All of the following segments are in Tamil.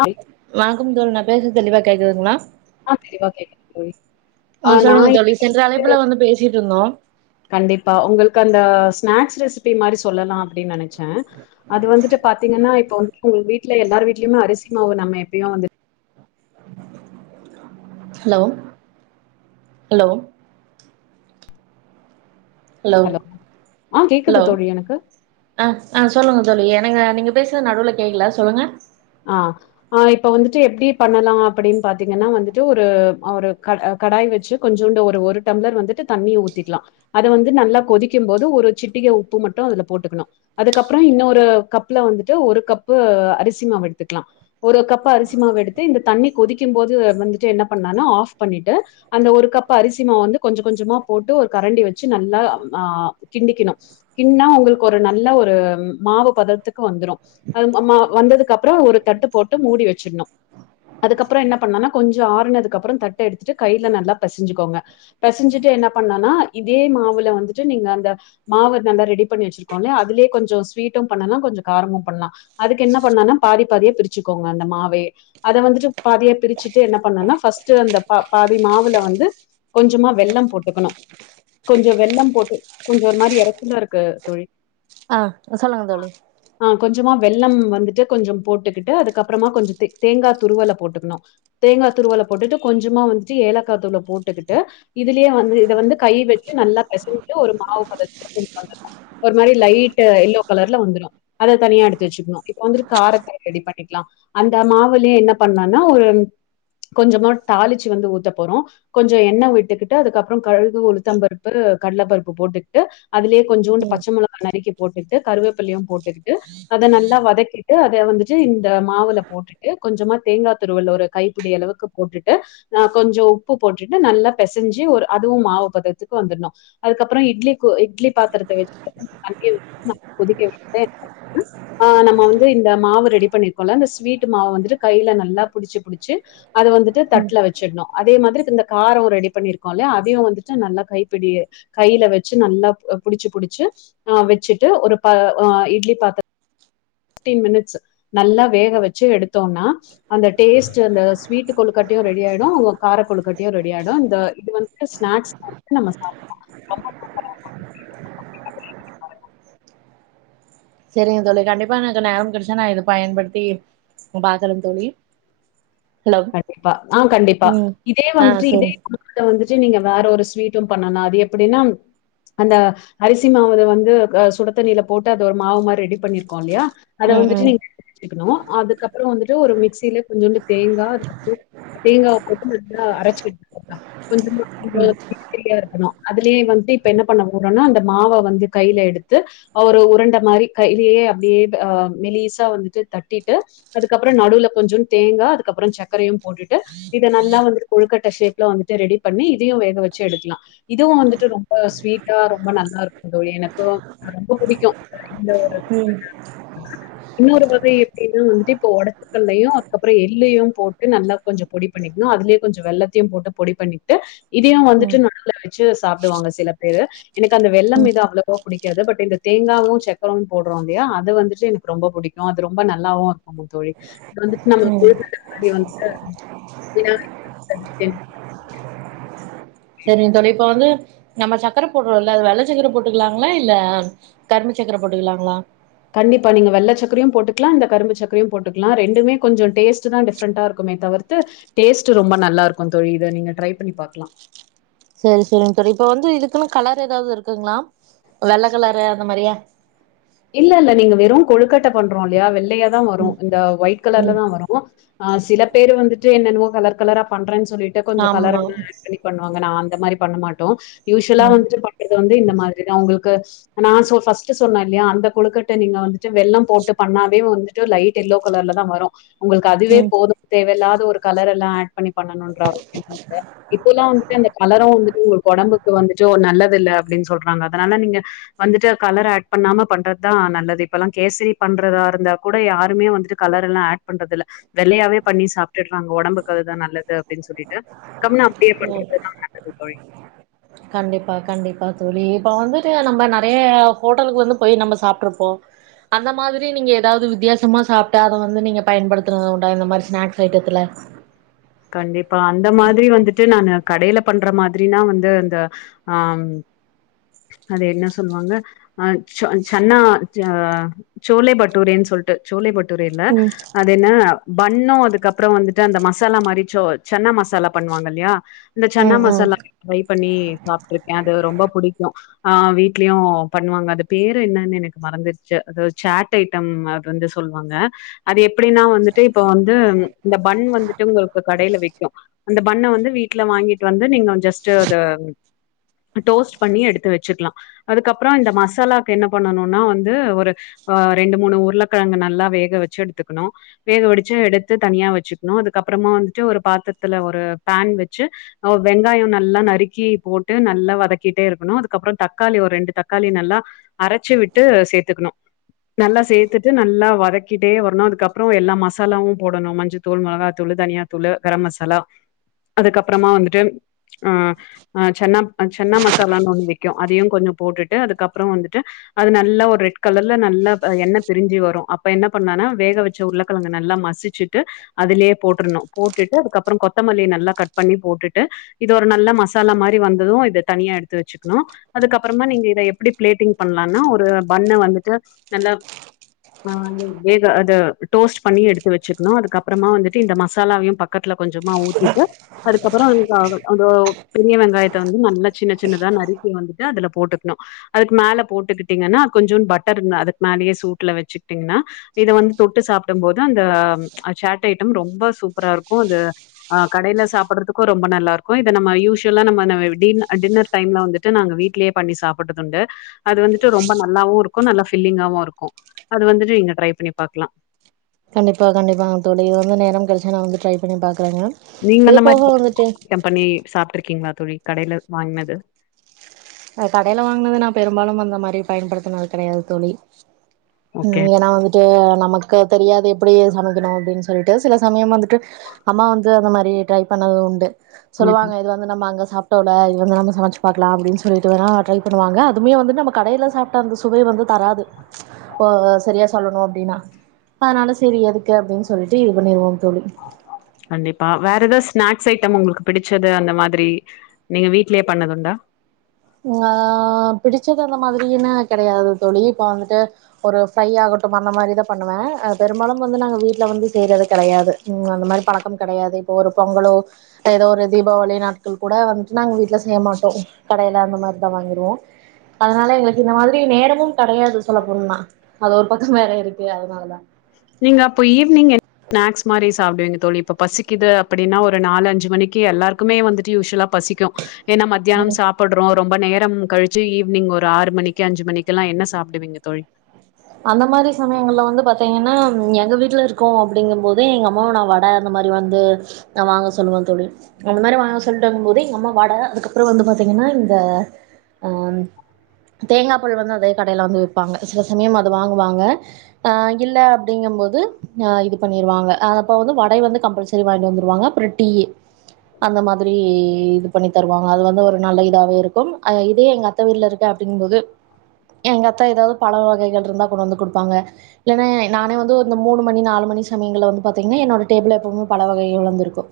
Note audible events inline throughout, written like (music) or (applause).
ஆ வாங்குந்தோழன் நா பேசுறது தெளிவா கேக்குதுங்களா ஆ தெளிவா கேக்குது தோழி ஆ நா சொல்லுங்க தோழி இன்னைக்கு சென்ற வந்துட்டு அழைப்புல வந்து பேசிட்டு இருந்தோ கண்டிப்பா உங்களுக்கு அந்த ஸ் ஸ்நாக்ஸ் ரெசிபி மாரி சொல்லலா அப்டின்னு நெனச்சே அது வந்துட்டு பாத்தீங்கன்னா இப்ப வந்து ஒங்க வீட் எல்லார் வீட்லயுமே அரிசி மாவு நம்ம எப்பயு வந்து ஹலோ ஹலோ ஹலோ ஆ ஹலோ கேக்குது தோழி எனக்கு. ஆ ஆ சொல்லுங்க சொல் என்னங்க நீங்க பேசுறது நடுவுல கேக்கல சொல்லுங்க ஆ ஆ இப்ப வந்துட்டு எப்டி பண்ணலா அப்டின்னு பாத்தீங்கன்னா வந்துட்டு ஒரு ஒரு கட கடாய் வச்சு கொஞ்ஜோண்டு ஒரு ஒரு டம்ளர் வந்துட்டு தண்ணிய ஊத்திக்கலா அதை வந்து நல்லா கொதிக்கும் போது ஒரு சிட் உப்பு மட்டு அதுல போட்டுக்கணு அதுக்கப்ற இன்னொரு கப்ல வந்துட்டு ஒரு கப்பு அரிசி மாவு எடுத் த்துக்கலா ஒரு கப்பு அரிசி மாவு எடுத்து இந்த தண்ணி கொதிக்கு போது வந்துட்டு என்ன பண்ணனா ஆஃப் பண்ணிட்டு அந்த ஒரு கப் அரிசி மாவ வந்து கொஞ்ச கொஞ்சமா போட்டு ஒரு கரண்டி வச்சு நல்லா ஆ கிண்டிக்கணு இன்ன ஒங்களுக்கு ஒரு நல்ல ஒரு மாவு பதத்துக்கு வந்துரும் அது மா வந்ததுக்கப் அப்ற ஒரு தட்டு போட்டு மூடி வச்சுணு அதுக்கப்பற என்ன பண்ணனா கொஞ்ச ஆறுனதுக்கப்ற தட்ட எடுத்துட்டு கையில நல்லா பெசஞ்சுக்கோங்க பெசஞ்சுட்டு என்ன பண்ணனா இதே மாவுல வந்துட்டு நீங்க அந்த மாவு நல்ல ரெடி பண்ணி வச்சிருக்கோம்லயா அதுல கொஞ்ச ஸ்வீட்டு பண்ணலா கொஞ்ச காரமு பண்ணலா அதுக்கு என்ன பண்ணனா பாதி பாாதியா பிருச்சுக்கோங்க அந்த மாவயே அத வந்துட்டு பாதியா பிருச்சுட்டு என்ன பண்ணனா பர்ஸ்ட்டு அந்த ப ப பாதி மாவுல வந்து கொஞ்சமா வெள்ளம் போட்டுக்கணு கொஞ்ச வெள்ளம் போட்டு கொஞ்ச ஒரு மாரி எறக்குல்லா இருக்கு தோழி ஆ சொல்லுங்க தோழி ஆ கொஞ்சமா வெள்ளம் வந்துட்டு கொஞ்ச போட்டுக்கிட்டு அதுக்கப்றமா கொஞ்ச தே தேங்கா துருவல போட்டுக்கணு தேங்கா துருவல போட்டுட்டு கொஞ்சமா வந்துட்டு ஏலக்காத்தூள போட்டுக்கிட்டு இதுலயே வந்து இத வந்து கை வச்சு நல்லா பெசஞ்சு ஒரு மாவு பதத்த ஒரு மாரி லைட்டு எல்லோ கலர்ல வந்துரு அத தனியா எடுத்து வெச்சுக்ணு இப்ப வந்துட்டு காரத்த ரெடி பண்ணிக்கலா அந்த மாவுலியு என்ன பண்லான்னா ஒரு கொஞ்சமா தாளிச்சு வந்து ஊத்த போறோ கொஞ்சோ எண்ண விட்டுக்கிட்டு அதுக்கப்றோ கழுகு, உளுத்தம்பருப்பு (unintelligible) கல்லப்பருப்பு போட்டுக்ட்டு அதுலே கொஞ்சோண்டு ம் பச்ச மொளகா நறுக்கி போட்டுக்ட்டு கருவேப்பிலயு போட்டுக்கிட்டு அத நல்லா வதக்கிட் டு அத வந்துட்டு இந்த மாவுல போட்டுட்டு கொஞ்சமா தேங்கா துருவல் ஒரு கைப்புடி அளவுக்கு போட்டுட்டு அ கொஞ்சோ உப்பு போட்டுட்டு நல்லா பெசஞ்சி ஒரு அதுவு மாவு பதத்துக்கு வந்துர்னு அதுக்கப்றோ இட்லி ப இட்லி பாத்தரத்த வெச் (inaudible) தண்ணி (inaudible) கொதிக்க (inaudible) ஆ நம்ம வந் து இந்த மாவு ரெடி பண்ணீர்க்கோல்ல இந்த ஸ்வீட்டு மாவு வந்துட்டு கைல நல்லா புடிச்சி புடிச்சி அத வந்துட்டு ம் தட்ல வெச்சிட்ணு அதே மாதிரி இந்த காரோ ரெடி பண்ணீர்க்கோ இல்லியா அதையு வந்துட்டு நல்லா கைப்புடி கைல வெச்சு நல்லா அ புடிச்சி புடிச்சி ஆ வெச்சிட்டு ஒரு பா அ இட்லி பாத்த டீன் மினிட்ஸு நல்லா வேக வச்சு எடுத்தோன்னா அந்த டேஸ்ட்டு அந்த ஸ்வீட்டு கொழுக்கட்டயு ரெடி ஆய்டு உங்க காரக்கொழுக்கட்டயு ரெடி ஆய்டு இந்த இது வந்துட்டு ஸ்நாக்ஸ் டைம்க்கு நம்ம சாப்பட்லா (inaudible) ஆ செரிங்க தோழி கண்டிப்பா எனக்கு நேர கெடச்சா நா இத பயன்படுத்தி உ பாதல தோழி ஹலோ கண்டிப்பா ஆ கண்டிப்பா ம் இதே ஆ வந்துட்டு இதே செரி குடும்பத்தை வந்துட்டு நீங்க வேற ஒரு ஸ்வீட் பண்ணலா அது எப்படின்னா அந்த அரிசி மாவுல வந்து சுடத்தண்ணில போட்டு அது ஒரு மாவு மாரி ரெடி பண்ணிருக்கோ இல்லயா அத ம் ம் வந்துட்டு நீங்கக் கத்துகணு அதுக்கப்பற வந்துட்டு ஒரு மிக்சில கொஞ்சோண்டு தேங்கா தேங்காவ போட்டு நல்லா அரைச்சு எடுத்துகோங்க கொஞ்சமா கொஞ்ச ம் திரி திரியா இருக்கணு அதுலயே வந்துட்டு இப்ப என்ன பண்ணவோ னா அந்த மாவ வந்து கைல எடுத்து அவர் உறண்ட மாரி கைலயே அப்டியே மெலிசா வந்துட்டு தட்டிட்டு அதுக்கப்பற நடுவுல கொஞ்சொ தேங்கா அதுக்கபற சக் க்கரையு போட்டுட்டு இத நல்லா வந்துட்டு கொழுக்கட் ட்ட ஷேப்ல வந்துட்டு ரெடி பண்ணி இதையு வேக வச்சு எடுக்கலா இதுவு வந்துட்டு ரொம் ப ஸ்வீட்டா ரொம்ப நல்லாருக்கு தோழி எனக்கு ரொம்ப புடிக்கு இந்த ஒரு ம் இன்னொரு வகை எப்படின்னா வந்துட்டு இப்போ ஒடச்சக்கல்லையு அதுக்கப்பற எள்ளையு போட்டு நல்லா கொஞ்ச பொடி பண்ணிக்கணு அதுலேயு கொஞ்ச வெள்ளத்தையு போட்டு பொடி பண்ணிகிட்டு இதையு ம் வந்துட்டு நடுவுல வச்சு சாப்டுவாங்க சில பேரு எனக்கு அந்த வெள்ள ம் மீது அவ்ளோவா பிடிக்காது பட் இந்த தேங்காவு சக்கரம் போடுறோ இல்லையா அது வந்துட்டு எனக்கு ரொம்ப புடிக்கு அது ரொம்ப நல்லாவு இருக்கு தோழி வந்துட்டு நம்ம (inaudible) ம் மாரி வந்துட்டு (inaudible) செரிங்க தோழி இப்ப வந்து நம்ம சக்கர போட்டுறோல அது வெள்ள சக்கர போட்டுக்கலாங்களா இல்ல கரும்பு சக்கர போட்டுக்கலாங்களா கண்டிப்பா நீ வெள்ள சக்கரயு போட்டுக்கலா இந்த கரும்பு சக்கரையு போட்டுக்கலா ரெண்டுமே கொஞ்சோ டேஸ்ட் தா டிஃப்ரண்டா இருக்கு மே தவிர்த்து டேஸ்ட் ரொம்ப நல்லா இருக்கு தோழி இத நீங்க ட்ரை பண்ணி பாக்கலா செரி செரிங்க தோழி இப்ப வந்து இதுக்குன்னு கலர் ஏதாவது இருக்குங்ளா வெள்ள களறு அந்த மாரி இல்ல இல்ல நீங்க வெறு கொழுக்கட்ட பண்றோ இல்லையா வெள்ளையாதா வரும் ம் இந்த ஒயிட் கலர்ல ம் தா வரும் ஆ சில பேர் வந்துட்டு என்னெனவோ கலர் கலரா பண்றேன்னு சொல்லிட்டு கொஞ்ச கலர் ஆமா எல்லா ம் ஆட் பண்ணி பண்ணுவாங்க நா அந்த மாரி பண்ண மாட்டோ யூசுவலா வந்து பண்றது வந்து இந்த மாரிதா உங்களு க்கு நா சொ ஃபர்ஸ்ட்டு சொன்னன் இல்லையா அந் த கொழுக்கட்ட நீங்க வந்துட்டு வெள்ள போட்டு பண்ணாவே வந்துட்டு லைட் எல்லோ கலர்ல தா வரும் உங்களுக்கு அதுவே ம் போது தேவையில்லாத ஒரு கலர் எல்லா ஆட் பண்ணி பண்ணு ரா அவசியம் இல்ல இப்பல்லா வந்துட்டு அந்த கலரு வந்துட்டு ஒடம்புக்கு வந்துட்டு நல்ல தில்ல அப்படின்னு சொல்றாங்க அதனால நீங்க வந்துட்டு கலர் ஆட் பண்ணாம பண்ற து தா நல்லது இப்பெல்லா கேசரி பண்றதா இருந்தா கூட யாருமே வந்துட்டு கலர்ல்லா ஆட் பண்றதில்ல வெள்ளையாவே பண்ணி சாப்டிட்டுறாங்க ஒடம்புக்கு அதுதா நல்லது அப்படின்னு சொல்லிட்டு கம்னு அப்டியே ஓ பண்றதுதான் நல்லது தோழி கண்டிப்பா கண்டிப்பா தோழி இப்ப வந்துட்டு நம்ம நறைய ஹோட்டலுக்கு வந்து போய் நம்ம சாப்ட்ருப்போ அந்த மாதிரி நீங்க ஏதாவது வித்தியாசமா சாப்ட்டா அத வந்து நீங்க பயன்படுத்துறது உண்டா இந்த மாரி ஸ்நாக்ஸ் ஐட்டத்துல கண்டிப்பா அந்த மாதிரி வந்துட்டு நானு கடையில பண்ற மாதிரினா வந்து அந்த ஆ அது என்ன சொல்லுவாங்க அ சன்னா அ சோலே பட்டூரேன்னு சொல் ட்டு சோலே பட்டூரே இல்ல ம் அது என்ன பண்ணு அதுக்கப்புறம் வந்துட்டு அந்த மசாலா மாரிச்சோ சென்னா மசாலா பண்ணுவாங்க இல்லையா இந்த சன்னா ம் ம் மசாலா ட்ரை பண்ணி சாப்பிட்டு இருக்கே அது ரொம்ப புடிக்கு ஆ வீட்லயு பண்ணுவாங்க அது பேரு என்னன்னு எனக்கு மறந்துருச்சு அது சேட் ஐட்டம் அது வந்து சொல்வாங்க அது எப்படின்னா வந்துட்டு இப்ப வந்து இந்த பண் வந்துட்டு உங்களுக்கு கடையில விக்கு அந்த பண்ண வந்து வீட்டுல வாங்கிட்டு வந்து நீங்க ஜஸ்ட்டு அத டோஸ்ட் பண்ணி எடுத்து வச்சுக்லா அதுக்கப்பறம் இந்த மசாலாக்கு என்ன பண்ணும்னா வந்து ஒரு ரெண்டு மூணு உருளக்கிழங்கு நல்லா வேகவச்சு எடுத்துக்கணு வேகவடிச்சு எடுத்து தனியா வச்சுக்கணு அதுக்கப்பறம் மா வந்துட்டு பாத்தரத்துல ஒரு பேன் வச்சு வெங்காய நல்லா நறுக்கி போட்டு நல்லா வதக்க கிட்டே இருக்கனு அதுக்கப்பறம் தக்காளி ஒரு ரெண்டு தக்காளி நல்லா அரைச்சு விட்டு சேத்துக்கணு நல்லா சேர்த்துட்டு நல்லா வதக்கிட்டே வரணு அதுக்கப்பறம் எல்லா மசாலாவு போடணு மஞ்ச தூள் மிளகா தூள் தனியா தூள் கரம் மசாலா அதுக்கப்பறமா வந்துட்டு ஆ அ சென்னா சென்னா மசாலான்னு ஒன்னு விக்கு அதையு கொஞ்ச போட்டுட்டு அதுக்கப்பறம் வந்துட்டு அது நல்லா ஒரு ரெட் கலர்ல நல்ல என்ன பிரிஞ்சி வரும் அப்ப என்ன பண்ணனா வேக வச்ச உருளக்கிழங்க நல்லா மசிச்சுட்டு அதுலயே போட்டுறன்னு போட்டுட்டு அதுக்கப்பறம் கொத்தமல்லி நல்லா கட் பண்ணி போட்டுட்டு இது ஒரு நல்ல மசாலா மாரி வந்தது இது தனியா எடுத்து வச்சுக்கணு அதுக்கப்பறமா நீங்க எப்படி பிளட்டிங் பண்ணலானா ஒரு பண்ண வந்துட்டு நல்ல டப் ஆ வேக அத டோஸ்ட் பண்ணி எடுத்து வச்சுக்கணு அதுக்கப்பறமா வந்துட்டு இந்த மசாலாவையு பக்கத் துல கொஞ்சமா ஊத்திட்டு அதுக்கப்பறம் அந்த ஆ பெரிய வெங்காயத்த வந்து நல்ல சின்ன சின்னதா நறுக்கி வந்துட்டு அதுல போட்டுக்கணு அதுக்கு மேல போட்டுக்கிட்டீங்கன்னா கொஞ்ச பட்டர் அதுக்கு மேல அதிலேயே சுட்டுல வச்சுகிட்டேங்கன இத வந்து தொட்டு சாப்பிடு போது அந்த சாட் ஐட்டம் ரொம்ப சூப் பரா இருக்கு அது அ கடையில சாப்பிடுறதுக்கு ரொம்ப நல்லா இருக்கு இத நம்ம யூசுவலா நம்ம டி ன்னர் டைம்ல வந்துட்டு நாங்க வீடலேயே பண்ணி சாப்பிட்டது உண்டு அது வந்துட்டு ரொம்ப நல்லாவு இருக்கு நல்லா ஃபீல்லிங்காவு வுருக்கு அது வந்துட்டு நீங்க ட்ரை பண்ணி பாக்லா கண்டிப்பா கண்டிப்பாங் தோழி இது வந்து நேர கடைச்சா நா வந்து ட்ரை பண்ணி பாக் நீங்க அந்த மாரி (inaudible) பண்ணி சாப்ட்ரீ கீங்ளா தோழி கடைல வாங்னது அ கடைல வாங்னது நா பெரும்பாலு அந்த மாரி பயன்படுத்துனது கெடையாது தோழி ஓகே. ம் ஏனா வந்துட்டு நமக்கு தெரியாது எப்டி சமைக்கணு அப்டின் சொல்ட்டு சில சமயம் வந்துட்டு அம்மா வந்து அந்த மாரி ட்ரை பண்ணது உண்டு ம். சொல்லுவாங்க இது வந்து நம்ம அங்க சாப்ட்டோல இது வந் நம்ம சமைச்சு பாக்லா அப்டின் சொ சொல்லிட்டு வேணா ட்ரை பண்ணுவாங்க அதுமே வந்து நம்ம கடைல சாப்ட்ட அந்த சுவை வந்து தராது போ சரியா சொல்லணு அப்டின்னா அதனால செரி எதுக்கு அப்டின் சொல்லிட்டு இது பண்ணருவோ தோழி ஆ கண்டிப்பா வேற எதா ஸ்நாக்ஸ் ஐட்டம் உங்ளுக்கு பிடிச்சது அந்த மாதிரி நீங்க வீட்லே பண்ணதுண்டா ஆ பிடிச்சது அந்த மாதிரினு கெடையாது தோழி இப்ப வந்துட்டு ஒரு ஃபிரை ஆக (inaudible) அந்த மாதிரி தா பண்ணுவே பெரும்பாலு வந்து நாங்க வீட்ல வந்து செய்யறது கெடையாது அந்த மாரி பழக்கம் கெடையாது இப்போ ஒரு பொங்கலோ எதோ ஒரு தீபாவளி நாட்கள் கூட வந்துட்டு நாங்க வீட்ல செய்ய மாட்டோ கடைல ல அந்த மாதிரிதா வாங்கிருவோ அதனால எங்ளுக்கு இந்த மாதிரி நேரமு கெடையாது சொல்லப்போனா அது ஒரு பக்கோ வேற இருக்கு அதனாலதா நீங்க அப்போ ஈவ்னிங் ஸ்நாக்ஸ் மாரி சாப்டுவிங்க தோழி இப்ப பசிக்குது அப்டின்னா ஒரு நாலஞ்சி மணிக்கு எல்லாருக்குமே வந்துட்டு யூஷுவலா பசிக்கு ஏனா மத்தியானம் சாப்புட்றோ ஒரு ரொம்ப நேரம் கழிச்சு ஈவினிங் ஒரு ஆறு மணிக்கு அஞ்சு மணிக்குலா என்ன சாப்டுவீங்க தோழி அந்த மாரி சமயங்கள்ல வந்து பாத்தீங்கன்னா எங்க வீட்ல இருக்கோ அப்டிங்கம் போது எங்க அம்மாவ நா வட மாரி வந்து நா வாங்க சொல்லுவே தோழி அந்த மாரி வாங்க சொல்லட்டங் போது அம்மா வட அதுக்கப்றம் வந்து பாத்தீங்க னா இந்த அ தேங்கா பால் வந்து அதே கடைல வந்து விப்பாங்க சில சமயம் அது வாங்குவாங்க அ இல்ல அப்டிங்கம்போது அ இது பண்ணிருவாங்க அ அப்ப வந்து வட டை வந்து கம்பல்சரி வாங்ட்டு வந்துருவாங்க அப்றம் டீயி அந்த மாதிரி இது பண்ணி தருவாங்க அது வந்து ஒரு நல்ல இதாவே இருக்கும் அ இதே எங்க அத்த வீட்ல இருக்க அப்டிங்போது எங்க அத்த எதாது பழ வகைகள் இருந்தா கொண்டு வந்து குடுப்பாங்க இல்லனா ஏ நானே வந்து து அந்த மூணு மணி நாலு மணி சமயங்கல வந்து பாத்தீங்கன்னா என்னோட டேபுள்ல எப்புமே பழ வகையோ (unintelligible) வந்துருக்கு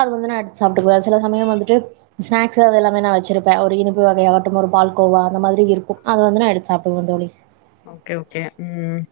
அது வந்து நா எடுத்து சாப் ட்டுகுவே சில சமயம் வந்துட்டு ஸ்நாக்ஷூ அது எல்லாமே நா வச்சிருப்பே ஒரு இனிப்பு வகையாகட்டு ஒரு பால் கோவா அந்த மாரி இருக்கு அத வந்து நா எடுத்து சாப்டுவே தோழி ஓகே ஓகே ம்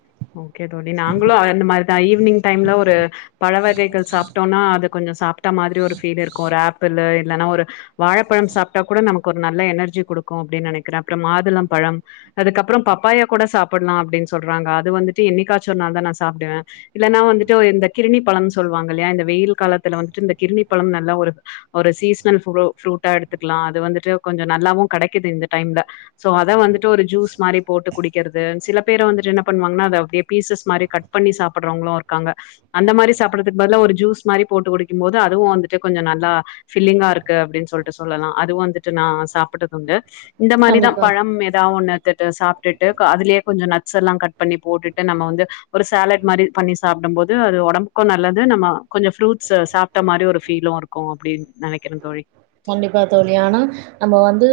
ஓகே தோழி நாங்களு அ அந்த மாரிதா ஈவினிங் டைம்ல ஒரு பழ வகைகள் சாப்ட்டோனா அது கொஞ்சோ சாப்ட்ட மாதிரி ஒரு ஃபீல் இருக்கு ஒரு ஆப் பில் இல்லைன்னா ஒரு வாழைப்பழம் சாப்ட்டா கூட நமக்கு ஒரு நல்ல எனர்ஜி குடுக்கு அப்டின் நெனைக்குறே அப்றம் மாதுளம் பழ ழம் அதுக்கப்றம் பப்பாயா கூட சாப்புல்லா அப்டின் சொல்றாங்க அது வந்துட்டு என்னிக்காச்சு ஒரு நாள் தா நா சாப்டுவே இல்லன்னா வந்துட்டு ஒ இந்த கிரிணிப் பழம்னு சொல்வாங்க இல்லையா இந்த வெயில் காலத்துல வந்துட்டு இந்த கிரிணி பழம் நல்ல ஒரு ஒரு சீசனல் ஃபூரு ஃபூரூட்டா எடு த்துக்லா அது வந்துட்டு கொஞ்சோ நல்லாவு கெடைக்குது இந்த டைம்ல சோ அத வந்துட்டு ஒரு ஜூஸ் மாரி போட்டு குடிக்கறது சில பேர் வந்துட்டு என்ன பண்ணுவாங்னா அத அப்டியே பீசஸ் மாரி கட் பண்ணி சாப்புட்றவங்களு இருக்காங்க அந்த மாரி சாப்புறதுக்கு பதுலா ஒரு ஜூஸ் மாரி போட்டு குடிக்கும் போது அதுவு வந்துட்டு கொஞ்சோ நல்லா ஃபில்லிங்காருக்கு அப்டின் சொல்ட்டு சொல்லலா அதுவு வந்துட்டு நா சாப்புட்டதுண்டு இந்த மாரிதா கண்டிப்பா. பழம் எதா ஒன்னு (unintelligible) சாப் ட்டுட்டு அதுலே கொஞ்சோ நட்சேல்லா கட் பண்ணி போட்டுட்டு நம்ம வந்து ஒரு சேலட் மாரி பண்ணி சாப்டம்போது அது ஒடம்புக்கு நல்லது நம்ம கொஞ்சோ ஃப்ரூட்ஷூ சாப்ட்ட மாரி ஒரு ஃபீலுருக்கு அப்டின் நெனைக்கிறே தோழி கண்டிப்பா தோழி ஆனா நம்ம வந்து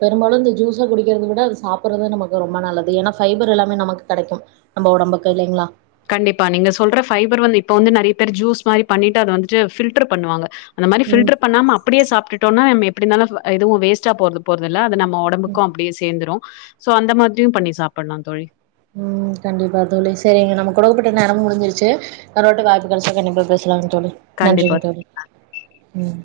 பெரும்பாலு இந்த ஜூஸா குடிக்கறது விட அது சாப்புர்றது நமக் கு ரொம்ப நல்லது ஏனா ஃபைபர் எல்லாமே நமக்கு கெடைக்கு நம்ம ஒடம்புக்கு இல்லைங்ளா கண்டிப்பா நீங்க சொல்ற ஃபைபர் வந் இப்ப வந்து நறைய பேர் ஜூஸ் மாரி பண்ணிட்டு அத வந்துட்டு ஃபில்ட்ரு பண்ணுவாங்க அந்த மாரி ம். ம். ஃபில்ட்ரு பண்ணாம அப்டியே சாப்ட்டுட்டோனா நம்ம எப்டினாலு அ எதுவு வேஸ்ட்டா போது போறதுல்ல அது நம்ம ம்ம ஒடம்புக்கு அப்டியே சேந்துரு சோ அந்த மாதிரியு பண்ணி சாப்புல்லா தோழி ம் கண்டிப்பா தோழி சேரிங்க நம்ம குடுக்கப்பட்ட நேரமு முடிஞ்சிருச்சு இன்னோர் வாட்டி வாய்ப்பு கெடச்சா கண்டிப்பா பேசலாம் தோழி கண்டிப்பா நன்றிங்க தோழி ம்